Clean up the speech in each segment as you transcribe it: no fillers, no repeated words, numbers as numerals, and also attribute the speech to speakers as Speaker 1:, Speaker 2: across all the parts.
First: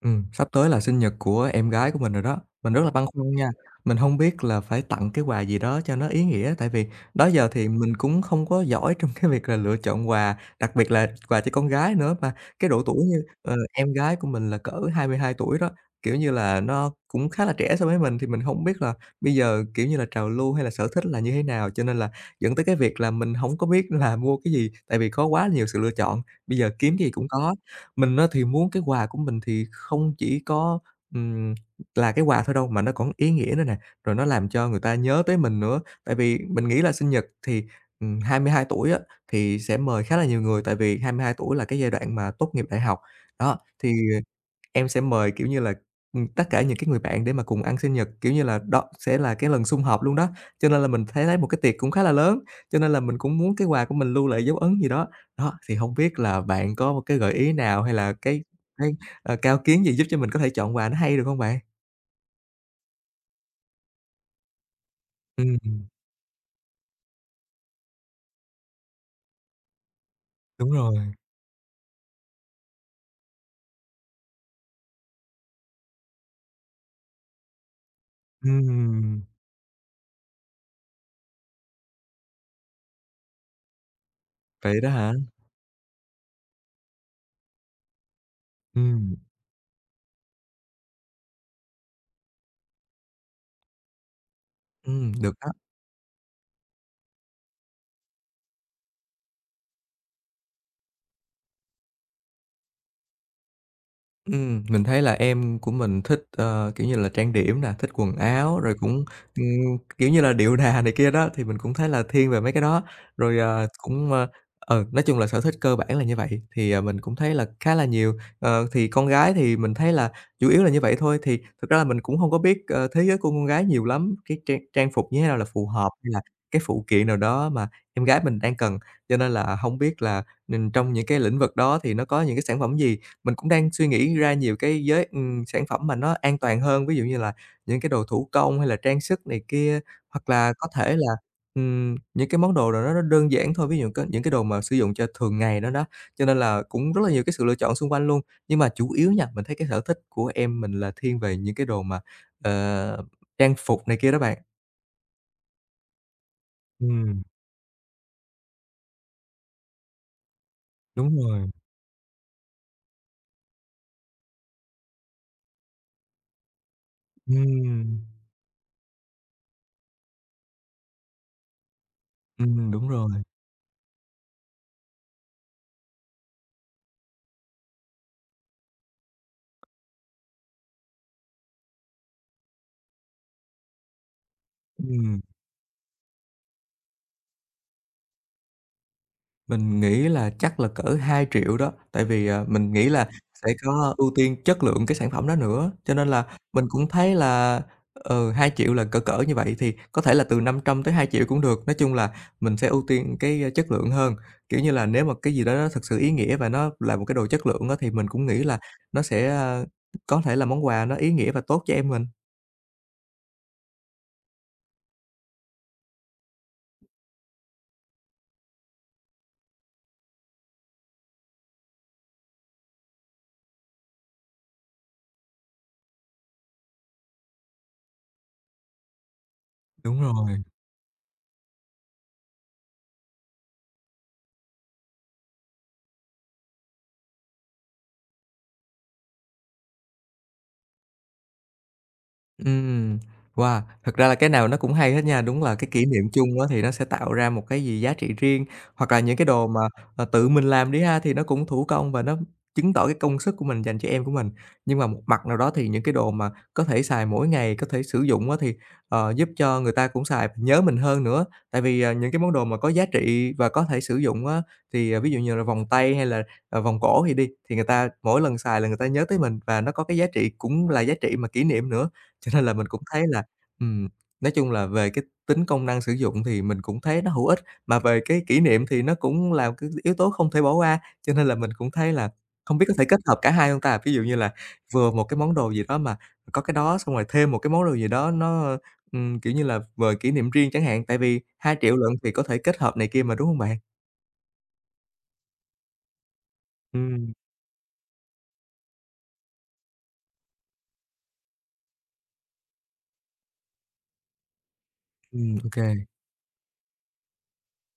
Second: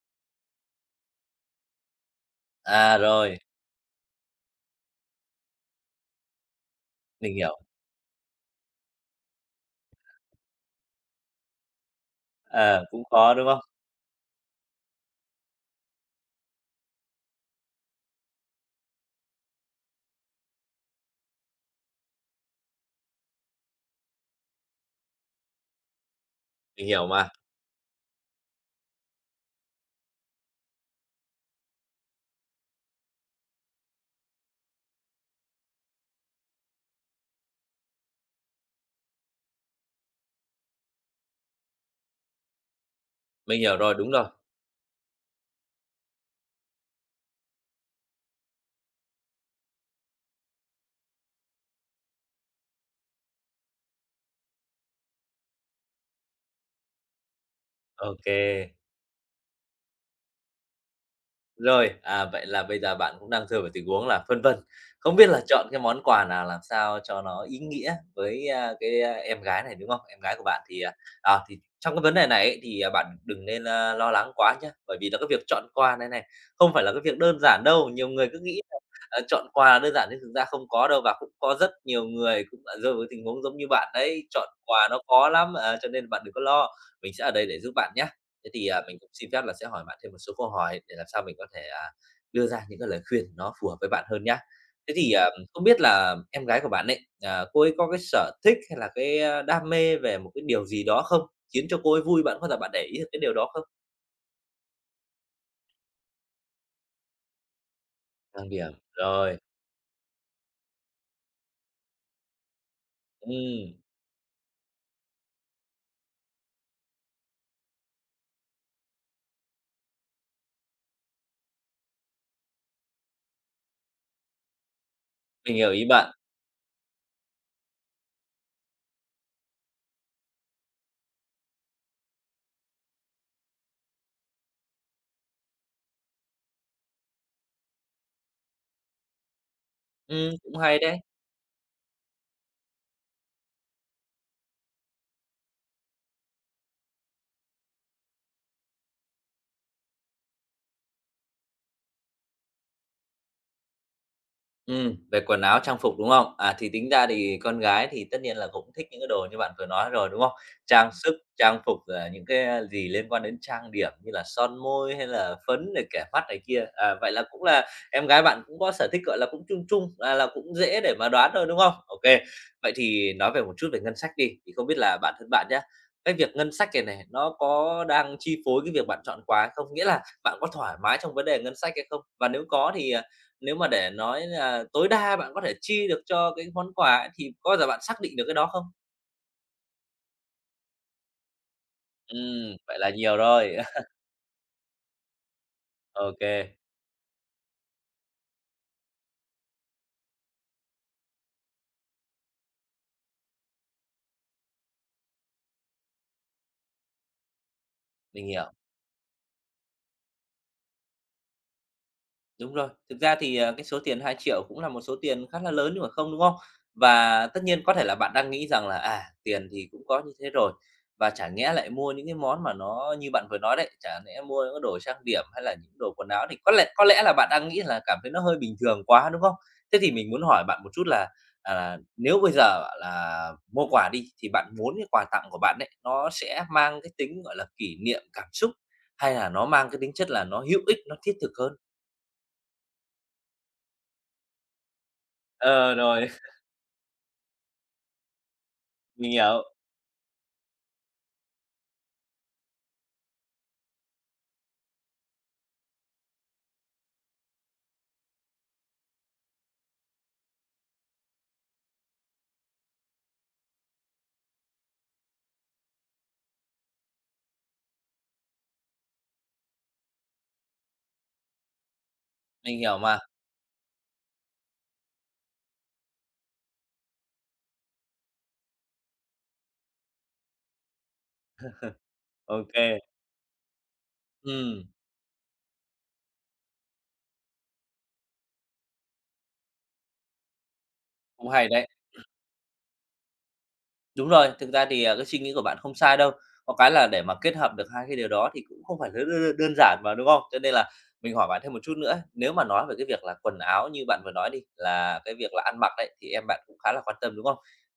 Speaker 1: Sắp tới là sinh nhật của em gái của mình rồi đó, mình rất là
Speaker 2: À,
Speaker 1: băn khoăn
Speaker 2: rồi,
Speaker 1: nha. Mình hông biết là phải tặng cái quà gì đó cho nó ý nghĩa, tại vì đó
Speaker 2: mình
Speaker 1: giờ
Speaker 2: hiểu.
Speaker 1: thì mình cũng không có giỏi trong cái việc là lựa chọn quà, đặc biệt là quà cho con gái nữa. Mà cái
Speaker 2: À,
Speaker 1: độ tuổi
Speaker 2: cũng
Speaker 1: như,
Speaker 2: khó, đúng không?
Speaker 1: em gái của mình là cỡ 22 tuổi đó, kiểu như là, nó cũng khá là trẻ so với mình, thì mình hông biết là bây giờ, kiểu như là, trào lưu hay là sở thích là như thế nào, cho nên là dẫn tới cái việc là mình hổng có biết là mua cái gì, tại vì có quá nhiều sự lựa chọn, bây giờ
Speaker 2: Mình
Speaker 1: kiếm cái
Speaker 2: hiểu
Speaker 1: gì cũng
Speaker 2: mà,
Speaker 1: có. Mình á thì muốn cái quà của mình thì không chỉ có, ừm, là cái quà thôi đâu, mà nó còn ý nghĩa nữa nè, rồi nó làm cho người ta nhớ tới mình nữa. Tại vì mình nghĩ là sinh nhật thì, 22 tuổi á, thì sẽ mời khá là nhiều người, tại vì 22 tuổi là cái giai đoạn mà tốt nghiệp đại học. Đó,
Speaker 2: mình hiểu
Speaker 1: thì
Speaker 2: rồi, đúng rồi.
Speaker 1: em sẽ mời, kiểu như là, tất cả những cái người bạn để mà cùng ăn sinh nhật, kiểu như là, đó sẽ là cái lần sum họp luôn đó. Cho nên là mình thấy thấy một cái tiệc cũng khá là lớn, cho nên là mình cũng muốn cái quà của mình lưu lại dấu ấn gì đó. Đó, thì hông biết là bạn có một cái gợi ý nào hay là
Speaker 2: Ok.
Speaker 1: cái cao kiến gì giúp cho mình có thể chọn quà nó hay được hông bạn?
Speaker 2: Rồi, vậy là bây giờ bạn cũng đang rơi vào tình huống là phân vân, không biết là chọn cái
Speaker 1: Ừm,
Speaker 2: món quà nào làm sao cho nó ý nghĩa với, cái, em gái này, đúng không? Em gái của bạn
Speaker 1: đúng
Speaker 2: thì,
Speaker 1: rồi.
Speaker 2: thì trong cái vấn đề này ấy thì, bạn đừng nên, lo lắng quá nhé, bởi vì là cái việc chọn quà này này, không phải là cái việc đơn giản đâu. Nhiều người cứ nghĩ là,
Speaker 1: Ừm,
Speaker 2: chọn quà là đơn giản nhưng thực ra không có đâu và cũng có rất nhiều người cũng đã rơi vào cái tình huống giống như bạn đấy, chọn
Speaker 1: Vậy đó
Speaker 2: quà nó
Speaker 1: hả?
Speaker 2: khó lắm, cho nên bạn đừng có lo, mình sẽ ở đây để giúp bạn nhé. Thế thì, mình cũng
Speaker 1: Ừm,
Speaker 2: xin phép là sẽ hỏi bạn thêm một số câu hỏi để làm sao mình có thể, đưa ra những cái lời khuyên nó phù hợp với bạn hơn nhá. Thế thì,
Speaker 1: được đó.
Speaker 2: không biết là em gái của bạn ấy, cô ấy có cái sở thích hay là cái, đam mê về một cái điều gì đó không? Khiến cho cô ấy vui, bạn có bao bạn để ý được cái điều đó không?
Speaker 1: Mình thấy là em của mình thích, kiểu như là, trang điểm nè, thích quần
Speaker 2: Trang
Speaker 1: áo,
Speaker 2: điểm,
Speaker 1: rồi cũng,
Speaker 2: rồi,
Speaker 1: kiểu như là, điệu đà này kia đó, thì mình cũng thấy là thiên về mấy cái đó. Rồi,
Speaker 2: ừm,
Speaker 1: cũng, nói chung là sở thích cơ bản là như vậy, thì, mình cũng thấy là khá là nhiều. Ờ, thì con gái thì mình thấy là chủ yếu là như vậy thôi, thì thực ra là mình cũng hông có biết, thế giới của con gái nhiều lắm, cái trang trang phục như thế nào là
Speaker 2: mình
Speaker 1: phù
Speaker 2: hiểu ý
Speaker 1: hợp, hay
Speaker 2: bạn.
Speaker 1: là cái phụ kiện nào đó mà em gái mình đang cần. Cho nên là hông biết là, trong những cái lĩnh vực đó thì nó có những cái sản phẩm gì? Mình cũng đang suy nghĩ ra nhiều cái giới sản phẩm mà nó an toàn hơn, ví dụ như là những cái đồ thủ công hay là trang sức này kia, hoặc là
Speaker 2: Cũng
Speaker 1: có
Speaker 2: hay
Speaker 1: thể
Speaker 2: đấy.
Speaker 1: là, những cái món đồ nào đó nó đơn giản thôi, ví dụ có những cái đồ mà sử dụng cho thường ngày đó đó. Cho nên là cũng rất là nhiều cái sự lựa chọn xung quanh luôn. Nhưng mà chủ yếu nha, mình thấy cái sở thích của em mình là thiên về những cái đồ mà, ờ, trang phục này kia đó bạn.
Speaker 2: Về quần áo trang phục, đúng không? À, thì tính ra
Speaker 1: Ừm,
Speaker 2: thì con gái thì tất nhiên là cũng thích những cái đồ như bạn vừa nói rồi, đúng không? Trang
Speaker 1: đúng
Speaker 2: sức,
Speaker 1: rồi.
Speaker 2: trang phục, rồi là những cái, gì liên quan đến trang điểm như là son môi hay là phấn rồi kẻ mắt này kia. À, vậy là cũng là
Speaker 1: Ừm,
Speaker 2: em gái bạn cũng có sở thích, gọi là, cũng chung chung, là cũng dễ để mà đoán thôi, đúng không? OK. Vậy
Speaker 1: đúng rồi.
Speaker 2: thì nói về một chút về ngân sách đi, thì không biết là bản thân bạn nhé, cái việc ngân sách này này, nó có đang chi phối cái việc bạn chọn quà hay không? Nghĩa là bạn có thoải mái trong vấn đề ngân sách hay không? Và nếu có thì, nếu mà để nói là tối đa
Speaker 1: Ừm.
Speaker 2: bạn có thể chi được cho cái món quà ấy, thì có bao giờ bạn xác định được cái đó không?
Speaker 1: Mình nghĩ là chắc là cỡ 2 triệu đó, tại
Speaker 2: Ừ,
Speaker 1: vì, mình
Speaker 2: vậy
Speaker 1: nghĩ
Speaker 2: là
Speaker 1: là
Speaker 2: nhiều
Speaker 1: sẽ
Speaker 2: rồi.
Speaker 1: có ưu tiên chất lượng cái sản phẩm đó nữa, cho nên
Speaker 2: OK,
Speaker 1: là
Speaker 2: kê,
Speaker 1: mình cũng thấy là, 2.000 là cỡ cỡ như vậy, thì có thể là từ 500 tới 2 triệu cũng được. Nói chung là mình sẽ ưu tiên cái, chất lượng hơn, kiểu như là, nếu mà cái gì đó nó thực sự ý nghĩa và nó là một cái đồ chất lượng á, thì mình cũng
Speaker 2: mình
Speaker 1: nghĩ
Speaker 2: hiểu.
Speaker 1: là nó sẽ, có thể là món quà nó ý nghĩa và tốt cho em mình.
Speaker 2: Đúng rồi, thực ra thì, cái số tiền 2.000.000 cũng là một số tiền khá là lớn nhưng mà không, đúng không? Và tất nhiên có thể là bạn đang nghĩ rằng là, tiền thì cũng có như thế rồi, và chả nhẽ lại mua những cái món mà nó như bạn vừa nói đấy, chả nhẽ mua những cái đồ trang điểm hay là những đồ quần áo thì có lẽ là bạn đang nghĩ là cảm thấy nó hơi bình thường quá, đúng không? Thế thì
Speaker 1: Đúng
Speaker 2: mình muốn
Speaker 1: rồi.
Speaker 2: hỏi bạn một chút là, nếu bây giờ bảo là mua quà đi, thì bạn muốn cái quà tặng của bạn ấy, nó sẽ mang cái tính, gọi là, kỷ niệm cảm xúc hay là nó mang cái tính chất là nó hữu ích, nó thiết thực hơn?
Speaker 1: Ừm, wow, thật ra là cái nào nó cũng hay hết nha. Đúng là cái
Speaker 2: Ờ,
Speaker 1: kỷ niệm
Speaker 2: rồi,
Speaker 1: chung á thì nó sẽ tạo ra một cái gì giá trị riêng, hoặc là
Speaker 2: mình
Speaker 1: những cái
Speaker 2: hiểu,
Speaker 1: đồ mà, tự mình làm đi ha, thì nó cũng thủ công và nó chứng tỏ cái công sức của mình dành cho em của mình. Nhưng mà một mặt nào đó thì những cái đồ mà có thể xài mỗi ngày, có thể sử dụng á thì, giúp cho người ta cũng xài nhớ mình hơn nữa. Tại vì, những cái món đồ mà có giá trị và có thể sử dụng á, thì, ví dụ như là vòng tay hay là, vòng cổ thì đi, thì người ta mỗi lần xài là người ta nhớ tới mình và nó có cái giá trị cũng là giá trị mà kỷ niệm nữa. Cho nên là
Speaker 2: mình
Speaker 1: mình
Speaker 2: hiểu
Speaker 1: cũng
Speaker 2: mà.
Speaker 1: thấy là, ừm, nói chung là về cái tính công năng sử dụng thì mình cũng thấy nó hữu ích, mà về cái kỷ niệm thì nó cũng là cái yếu tố không thể bỏ qua. Cho nên là mình cũng thấy là
Speaker 2: OK
Speaker 1: không biết
Speaker 2: kê,
Speaker 1: có thể kết hợp cả hai hông ta? Ví dụ như là vừa một cái món đồ gì đó mà có cái đó, xong rồi thêm một cái món đồ gì đó nó, kiểu như là, về kỷ niệm riêng chẳng hạn, tại vì
Speaker 2: cũng hay
Speaker 1: 2
Speaker 2: đấy.
Speaker 1: triệu lận thì có thể kết hợp này kia mà, đúng không bạn?
Speaker 2: Đúng rồi, thực ra thì, cái suy nghĩ của bạn không sai đâu. Có cái là để
Speaker 1: Ừm,
Speaker 2: mà kết hợp được hai cái điều đó thì cũng không phải đơn đơn đơn giản mà, đúng không? Cho nên là mình hỏi bạn thêm một chút nữa, nếu mà nói về cái việc là quần áo như bạn vừa nói đi, là cái việc là
Speaker 1: ô.
Speaker 2: ăn mặc đấy, thì em bạn cũng khá là quan tâm, đúng không?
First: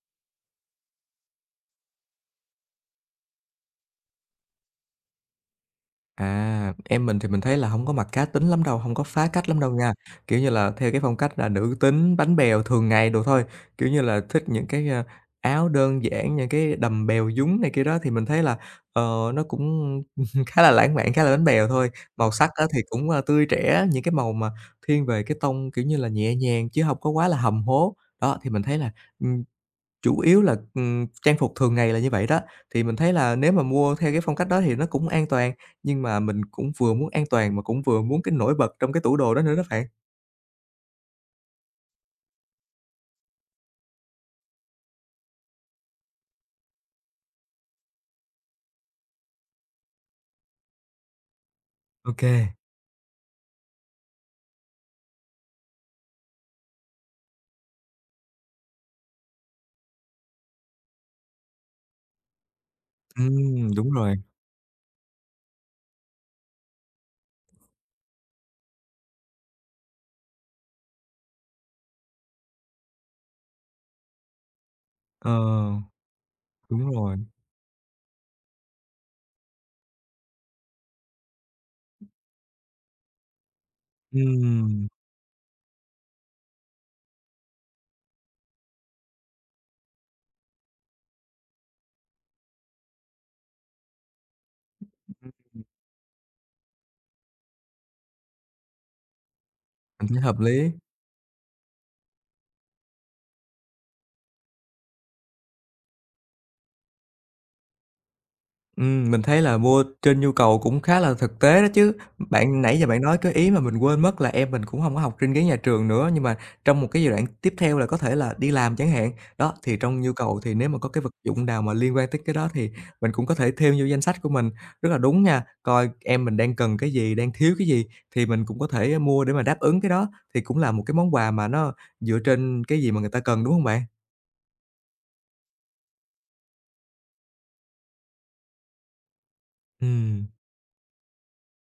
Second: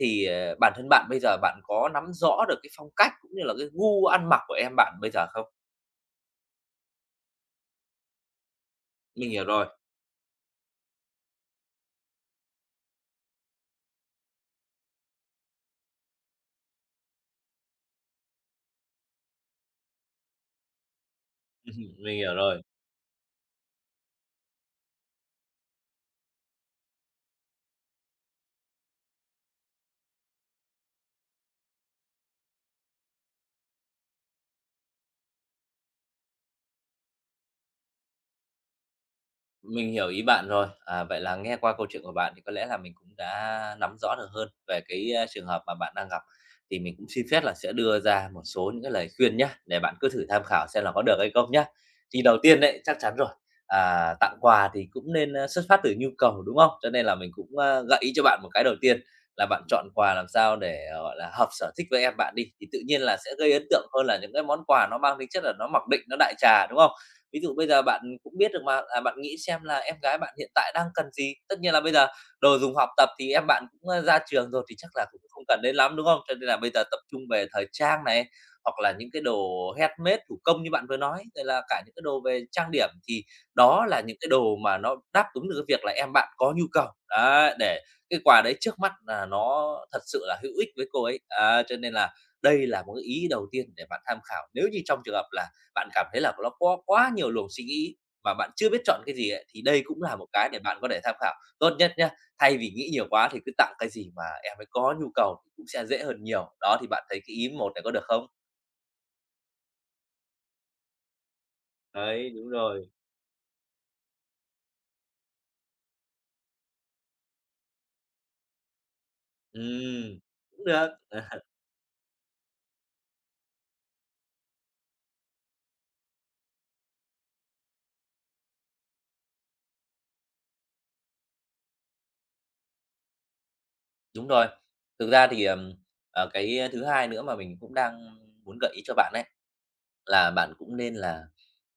Speaker 2: Thì, bản thân bạn bây giờ bạn có nắm rõ được cái phong cách cũng như là cái gu ăn mặc của em bạn bây giờ không?
Speaker 1: À, em mình thì mình thấy là không có mặt cá tính lắm đâu, không có phá
Speaker 2: Mình hiểu
Speaker 1: cách lắm
Speaker 2: rồi,
Speaker 1: đâu nha, kiểu như là, theo cái phong cách là nữ tính, bánh bèo thường ngày đồ thôi, kiểu như là, thích những cái, áo đơn giản, những cái đầm bèo nhúng này kia đó thì mình thấy là, ờ, nó cũng khá là lãng mạn, khá là bánh bèo thôi.
Speaker 2: mình
Speaker 1: Màu
Speaker 2: hiểu
Speaker 1: sắc
Speaker 2: rồi.
Speaker 1: á thì cũng, tươi trẻ, những cái màu mà thiên về cái tông, kiểu như là, nhẹ nhàng chứ không có quá là hầm hố. Đó, thì mình thấy là, ừm, chủ yếu là, trang phục thường ngày là như vậy đó, thì mình thấy là nếu mà mua theo cái phong cách đó thì nó cũng an toàn, nhưng mà mình cũng vừa muốn an toàn mà cũng vừa muốn cái nổi bật trong cái tủ đồ đó nữa đó bạn.
Speaker 2: Mình hiểu ý bạn rồi. À, vậy là nghe qua câu chuyện của bạn thì có lẽ là mình cũng đã nắm rõ được hơn về cái, trường hợp mà bạn đang gặp, thì mình cũng xin phép là sẽ đưa ra một số những cái lời khuyên nhé, để bạn cứ thử tham khảo xem là có được hay không nhé.
Speaker 1: Ô
Speaker 2: Thì
Speaker 1: kê,
Speaker 2: đầu tiên đấy, chắc chắn rồi, tặng quà thì cũng nên, xuất phát từ nhu cầu, đúng không? Cho nên là mình cũng, gợi ý cho bạn một cái đầu tiên là bạn chọn quà làm sao để, gọi là, hợp sở thích với em bạn đi, thì tự nhiên là sẽ gây ấn tượng
Speaker 1: đúng
Speaker 2: hơn
Speaker 1: rồi,
Speaker 2: là những cái món quà nó mang tính chất là nó mặc định, nó đại trà, đúng không? Ví dụ bây giờ bạn cũng biết được mà, bạn nghĩ xem là em gái bạn hiện tại đang cần gì. Tất nhiên là bây giờ đồ dùng học tập thì em bạn cũng, ra trường rồi thì chắc là cũng
Speaker 1: ờ,
Speaker 2: không cần đến lắm, đúng không? Cho nên là bây giờ
Speaker 1: đúng
Speaker 2: tập
Speaker 1: rồi,
Speaker 2: trung về thời trang này, hoặc là những cái đồ handmade thủ công như bạn vừa nói, rồi là cả những cái đồ về trang điểm thì đó là những cái đồ mà
Speaker 1: ừm,
Speaker 2: nó đáp ứng được cái việc là em bạn có nhu cầu. Đấy, để cái quà đấy trước mắt là nó thật sự là hữu ích với cô ấy. Á, cho nên là đây là một cái ý đầu tiên để bạn tham khảo nếu như trong trường hợp là bạn cảm thấy là nó có quá nhiều luồng suy nghĩ mà bạn chưa biết chọn cái gì ấy, thì đây cũng
Speaker 1: mình
Speaker 2: là
Speaker 1: thấy
Speaker 2: một
Speaker 1: hợp
Speaker 2: cái để
Speaker 1: lý.
Speaker 2: bạn có thể tham khảo. Tốt nhất nhá, thay vì nghĩ nhiều quá thì cứ tặng cái gì mà em ấy có nhu cầu thì cũng sẽ dễ hơn nhiều. Đó, thì bạn thấy cái ý một này có được không?
Speaker 1: Mình thấy là mua trên nhu cầu cũng khá là thực tế đó chứ.
Speaker 2: Đấy, đúng
Speaker 1: Bạn nãy giờ
Speaker 2: rồi.
Speaker 1: bạn nói cái ý mà mình quên mất là em mình cũng hông có học trên ghế nhà trường nữa, nhưng mà trong một cái giai đoạn tiếp theo là có thể là đi làm chẳng hạn. Đó, thì trong nhu
Speaker 2: Ừm,
Speaker 1: cầu thì
Speaker 2: cũng
Speaker 1: nếu mà có
Speaker 2: được.
Speaker 1: cái vật
Speaker 2: À,
Speaker 1: dụng nào mà liên quan tới cái đó thì mình cũng có thể thêm vô danh sách của mình. Rất là đúng nha, coi em mình đang cần cái gì, đang thiếu cái gì thì mình cũng có thể mua để mà đáp ứng cái đó, thì cũng là một cái món quà mà nó dựa trên cái gì mà người ta cần, đúng hông bạn?
Speaker 2: đúng rồi. Thực ra thì, cái thứ hai nữa mà mình cũng đang muốn gợi ý cho bạn ấy
Speaker 1: Ừm,
Speaker 2: là bạn cũng nên là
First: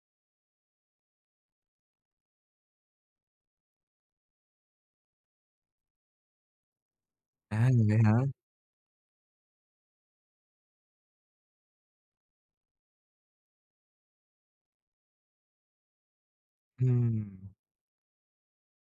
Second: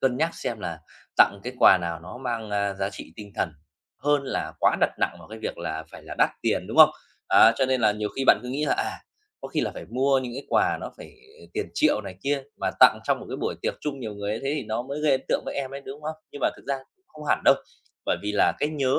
Speaker 2: cân nhắc xem là tặng cái quà nào nó mang, giá trị tinh thần hơn là quá đặt nặng vào cái việc là phải là đắt tiền, đúng không? Á, cho nên là
Speaker 1: vậy
Speaker 2: nhiều
Speaker 1: hả?
Speaker 2: khi bạn cứ nghĩ là, có khi là phải mua những cái quà nó phải tiền triệu này kia, mà tặng trong một cái buổi tiệc chung nhiều người ấy, thế thì nó mới gây ấn tượng với em ấy, đúng không? Nhưng mà thực ra cũng không hẳn
Speaker 1: Ừm,
Speaker 2: đâu, bởi vì là cái nhớ,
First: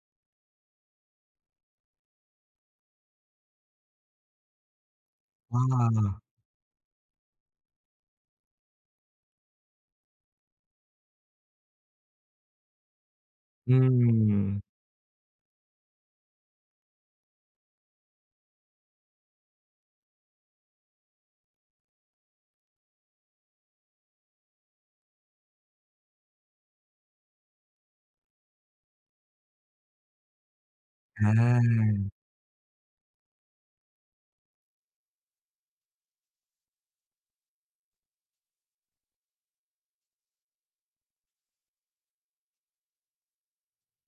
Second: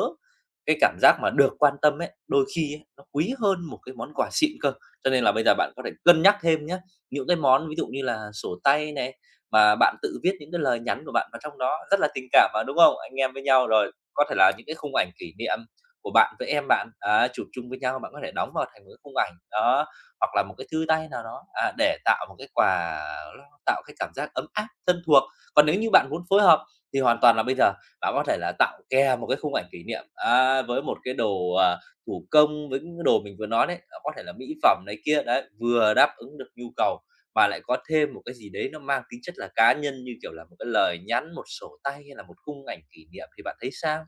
Speaker 2: cái cảm giác mà được quan tâm ấy, đôi khi ấy, nó quý hơn một cái món quà xịn cơ. Cho nên là bây giờ bạn có thể
Speaker 1: wow!
Speaker 2: cân nhắc thêm nhé những cái món ví dụ như là sổ tay này, mà bạn tự viết những cái lời nhắn của bạn vào trong đó rất là tình cảm mà, đúng không? Anh em với nhau rồi có thể là
Speaker 1: Ừm.
Speaker 2: những cái khung ảnh kỷ niệm của bạn với em bạn, á, chụp chung với nhau, bạn có thể đóng vào thành một cái khung ảnh, đó, hoặc là một cái thư tay nào đó, để tạo một cái quà tạo cái cảm giác ấm áp, thân thuộc. Còn nếu như bạn muốn phối hợp thì hoàn toàn là bây giờ bạn có thể là tạo kèm một cái khung ảnh kỷ niệm, á, với một cái đồ,
Speaker 1: À,
Speaker 2: thủ công, với những cái đồ mình vừa nói đấy, có thể là mỹ phẩm này kia, đấy, vừa đáp ứng được nhu cầu mà lại có thêm một cái gì đấy nó mang tính chất là cá nhân, như kiểu là một cái lời nhắn, một sổ tay hay là một khung ảnh kỷ niệm thì bạn thấy sao?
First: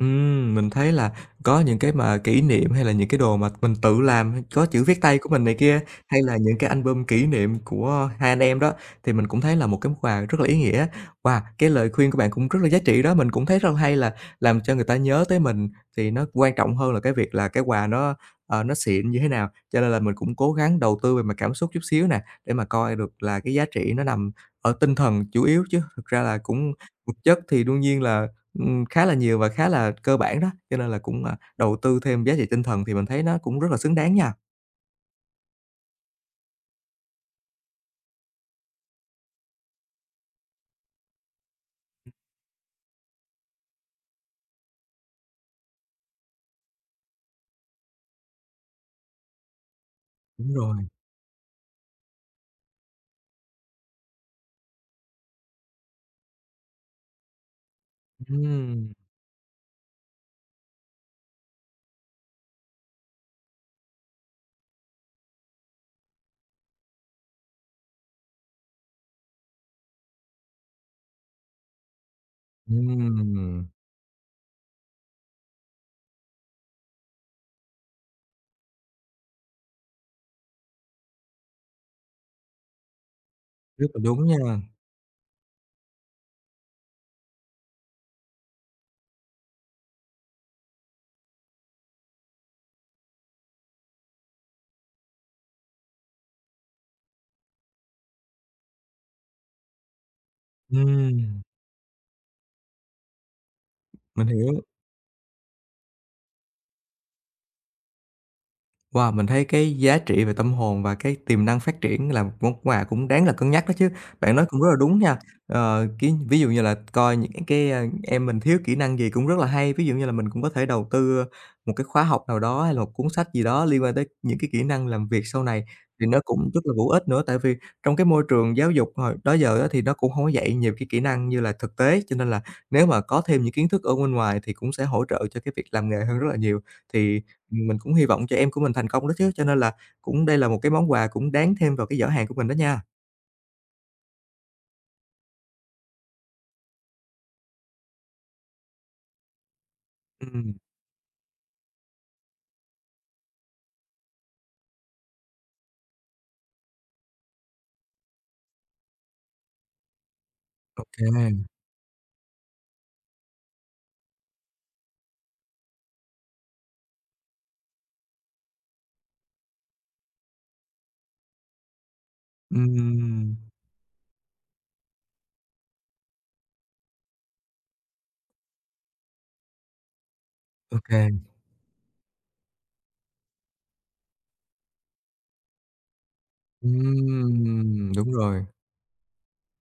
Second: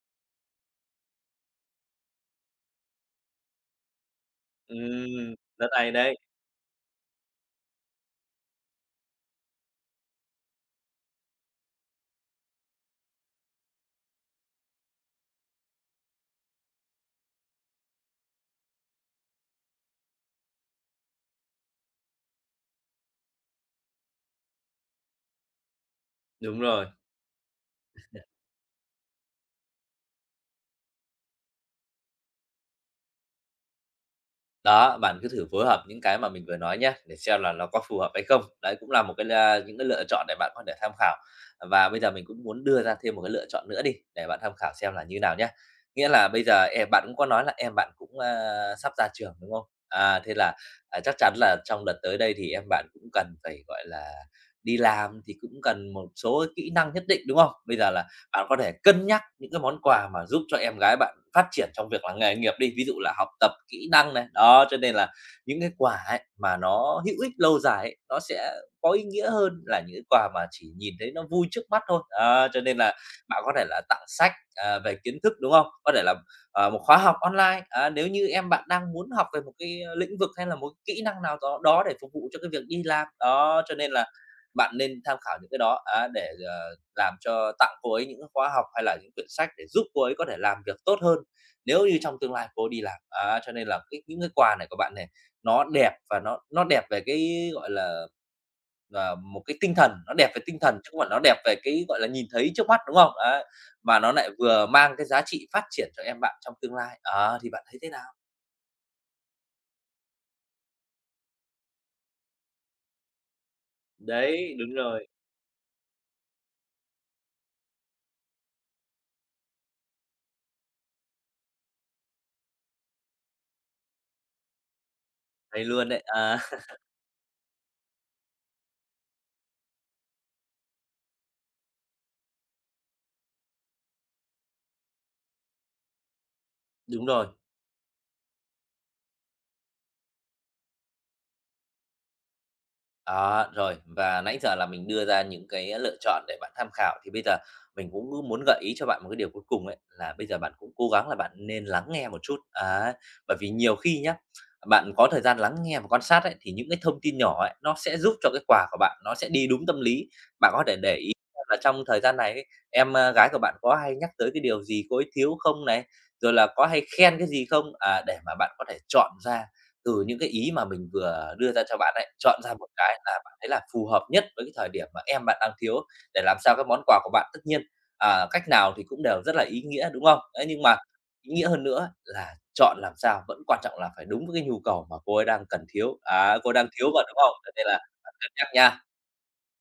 Speaker 1: mình thấy là có những cái mà kỷ niệm hay là những cái đồ mà mình tự làm, có chữ viết tay của mình này
Speaker 2: Rất
Speaker 1: kia,
Speaker 2: hay đấy,
Speaker 1: hay là những cái album kỷ niệm của hai anh em đó, thì mình cũng thấy là một cái món quà rất là ý nghĩa. Wow, cái lời khuyên của bạn cũng rất là giá trị đó, mình cũng thấy rất là hay là làm cho người ta nhớ tới mình thì nó quan trọng hơn là cái việc là cái quà nó, nó xịn như thế nào. Cho nên là mình cũng cố gắng đầu tư về mặt cảm xúc chút xíu nè, để mà coi được là cái giá trị nó nằm ở tinh thần chủ yếu chứ thực ra là
Speaker 2: đúng
Speaker 1: cũng
Speaker 2: rồi.
Speaker 1: vật chất thì đương nhiên là khá là nhiều và khá là cơ bản đó, cho nên là cũng, đầu tư thêm giá trị tinh thần thì mình thấy nó cũng rất là xứng đáng nha.
Speaker 2: Đó, bạn cứ thử phối hợp những cái mà mình vừa nói nhé để xem là nó có phù hợp hay không. Đấy cũng là một cái những cái lựa chọn để bạn có thể tham khảo. Và bây giờ mình cũng muốn đưa ra thêm một cái lựa chọn nữa đi, để bạn tham khảo xem là như nào nhé. Nghĩa là bây giờ em bạn cũng có nói là em bạn cũng, sắp ra trường, đúng không? À, thế
Speaker 1: Đúng
Speaker 2: là,
Speaker 1: rồi.
Speaker 2: chắc chắn là trong đợt tới đây thì em bạn cũng cần phải, gọi là, đi làm thì cũng cần một số kỹ năng nhất định, đúng không? Bây giờ là bạn có thể
Speaker 1: Ừm,
Speaker 2: cân nhắc những cái món quà mà giúp cho em gái bạn phát triển trong việc là nghề nghiệp đi, ví dụ là học tập, kỹ năng này. Đó, cho nên là những cái quà ấy mà nó hữu ích lâu dài ấy, nó sẽ có ý nghĩa hơn là những cái quà mà chỉ nhìn thấy nó vui trước mắt thôi. Đó, cho nên là bạn có
Speaker 1: ừm,
Speaker 2: thể là tặng sách, về kiến thức, đúng không? Có thể là, một khóa học online, nếu như em bạn đang muốn học về một cái lĩnh vực hay là một cái kỹ năng nào đó đó để phục vụ cho cái việc đi làm. Đó, cho
Speaker 1: rất
Speaker 2: nên
Speaker 1: là
Speaker 2: là
Speaker 1: đúng nha.
Speaker 2: bạn nên tham khảo những cái đó, á, để, làm cho tặng cô ấy những khóa học hay là những quyển sách để giúp cô ấy có thể làm việc tốt hơn nếu như trong tương lai cô đi làm. Á, cho nên là cái những cái quà này của bạn này nó đẹp và nó đẹp về cái, gọi là, một cái tinh thần, nó đẹp về tinh thần chứ không phải nó đẹp
Speaker 1: Ừm,
Speaker 2: về cái, gọi là, nhìn thấy trước mắt, đúng không? Đấy, mà nó
Speaker 1: mình
Speaker 2: lại
Speaker 1: hiểu.
Speaker 2: vừa mang cái giá trị phát triển cho em bạn trong tương lai. Ờ, thì bạn thấy thế nào?
Speaker 1: Wow, mình thấy cái giá trị về tâm hồn và cái tiềm năng phát triển là một món quà cũng đáng là cân nhắc đó chứ. Bạn nói
Speaker 2: Đấy,
Speaker 1: cũng rất
Speaker 2: đúng
Speaker 1: là đúng
Speaker 2: rồi.
Speaker 1: nha. Cái ví dụ như là coi những cái, em mình thiếu kỹ năng gì cũng rất là hay, ví dụ như là mình cũng có thể đầu tư một cái khóa học nào đó hay là một cuốn sách gì đó liên quan tới những cái kỹ năng làm việc sau này,
Speaker 2: Hay luôn đấy,
Speaker 1: thì nó cũng rất là hữu ích nữa. Tại vì trong cái môi trường giáo dục hồi đó giờ á thì nó cũng không có dạy nhiều cái kỹ năng như là thực tế, cho nên là nếu mà có thêm những kiến thức ở bên ngoài thì cũng sẽ hỗ trợ cho cái việc làm nghề hơn rất là nhiều.
Speaker 2: đúng
Speaker 1: Thì
Speaker 2: rồi.
Speaker 1: mình cũng hy vọng cho em của mình thành công đó chứ, cho nên là cũng đây là một cái món quà cũng đáng thêm vào cái giỏ hàng của mình đó nha.
Speaker 2: Đó, rồi và nãy giờ là mình đưa ra những cái lựa chọn để bạn tham khảo, thì bây giờ mình cũng cứ muốn gợi ý cho bạn một cái điều cuối cùng ấy, là bây giờ bạn
Speaker 1: Ừm,
Speaker 2: cũng cố gắng là bạn nên lắng nghe một chút. Ấy, bởi vì nhiều khi nhá, bạn có thời gian lắng nghe và quan sát ấy, thì những cái thông tin nhỏ ấy, nó sẽ giúp cho cái quà của bạn nó sẽ đi đúng tâm lý. Bạn có thể
Speaker 1: ô
Speaker 2: để
Speaker 1: kê,
Speaker 2: ý xem là trong thời gian này ấy, em, gái của bạn có hay nhắc tới cái điều gì cô ấy thiếu không này, rồi là có hay khen cái gì không? À, để mà bạn có thể chọn ra từ những cái ý mà mình vừa đưa ra cho bạn ấy, chọn ra một cái là
Speaker 1: ừm,
Speaker 2: bạn thấy là phù hợp nhất với cái thời điểm mà em bạn đang thiếu, để làm sao cái món quà của bạn tất nhiên, cách nào thì cũng đều rất là ý nghĩa, đúng không? Đấy, nhưng mà
Speaker 1: ô kê,
Speaker 2: ý nghĩa hơn nữa là chọn làm sao vẫn quan trọng là phải đúng với cái nhu cầu mà cô ấy đang cần thiếu, cô ấy đang thiếu mà, đúng không? Cho nên là
Speaker 1: đúng
Speaker 2: bạn cân
Speaker 1: rồi.
Speaker 2: nhắc nha.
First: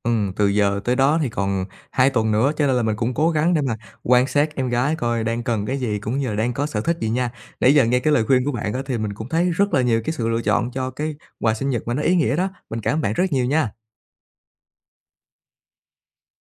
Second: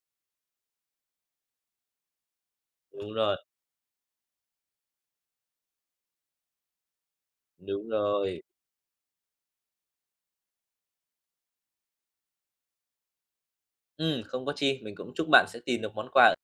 Speaker 1: Từ giờ tới đó thì còn 2 tuần nữa, cho nên là mình cũng
Speaker 2: Đúng
Speaker 1: cố
Speaker 2: rồi,
Speaker 1: gắng để mà quan sát em gái coi đang cần cái gì, cũng như là đang có sở thích gì nha. Nãy giờ
Speaker 2: đúng
Speaker 1: nghe cái lời
Speaker 2: rồi.
Speaker 1: khuyên của bạn á, thì mình cũng thấy rất là nhiều cái sự lựa chọn cho cái quà sinh nhật mà nó ý nghĩa đó. Mình cảm ơn bạn rất nhiều nha.
Speaker 2: Không có chi, mình cũng chúc bạn sẽ tìm được món quà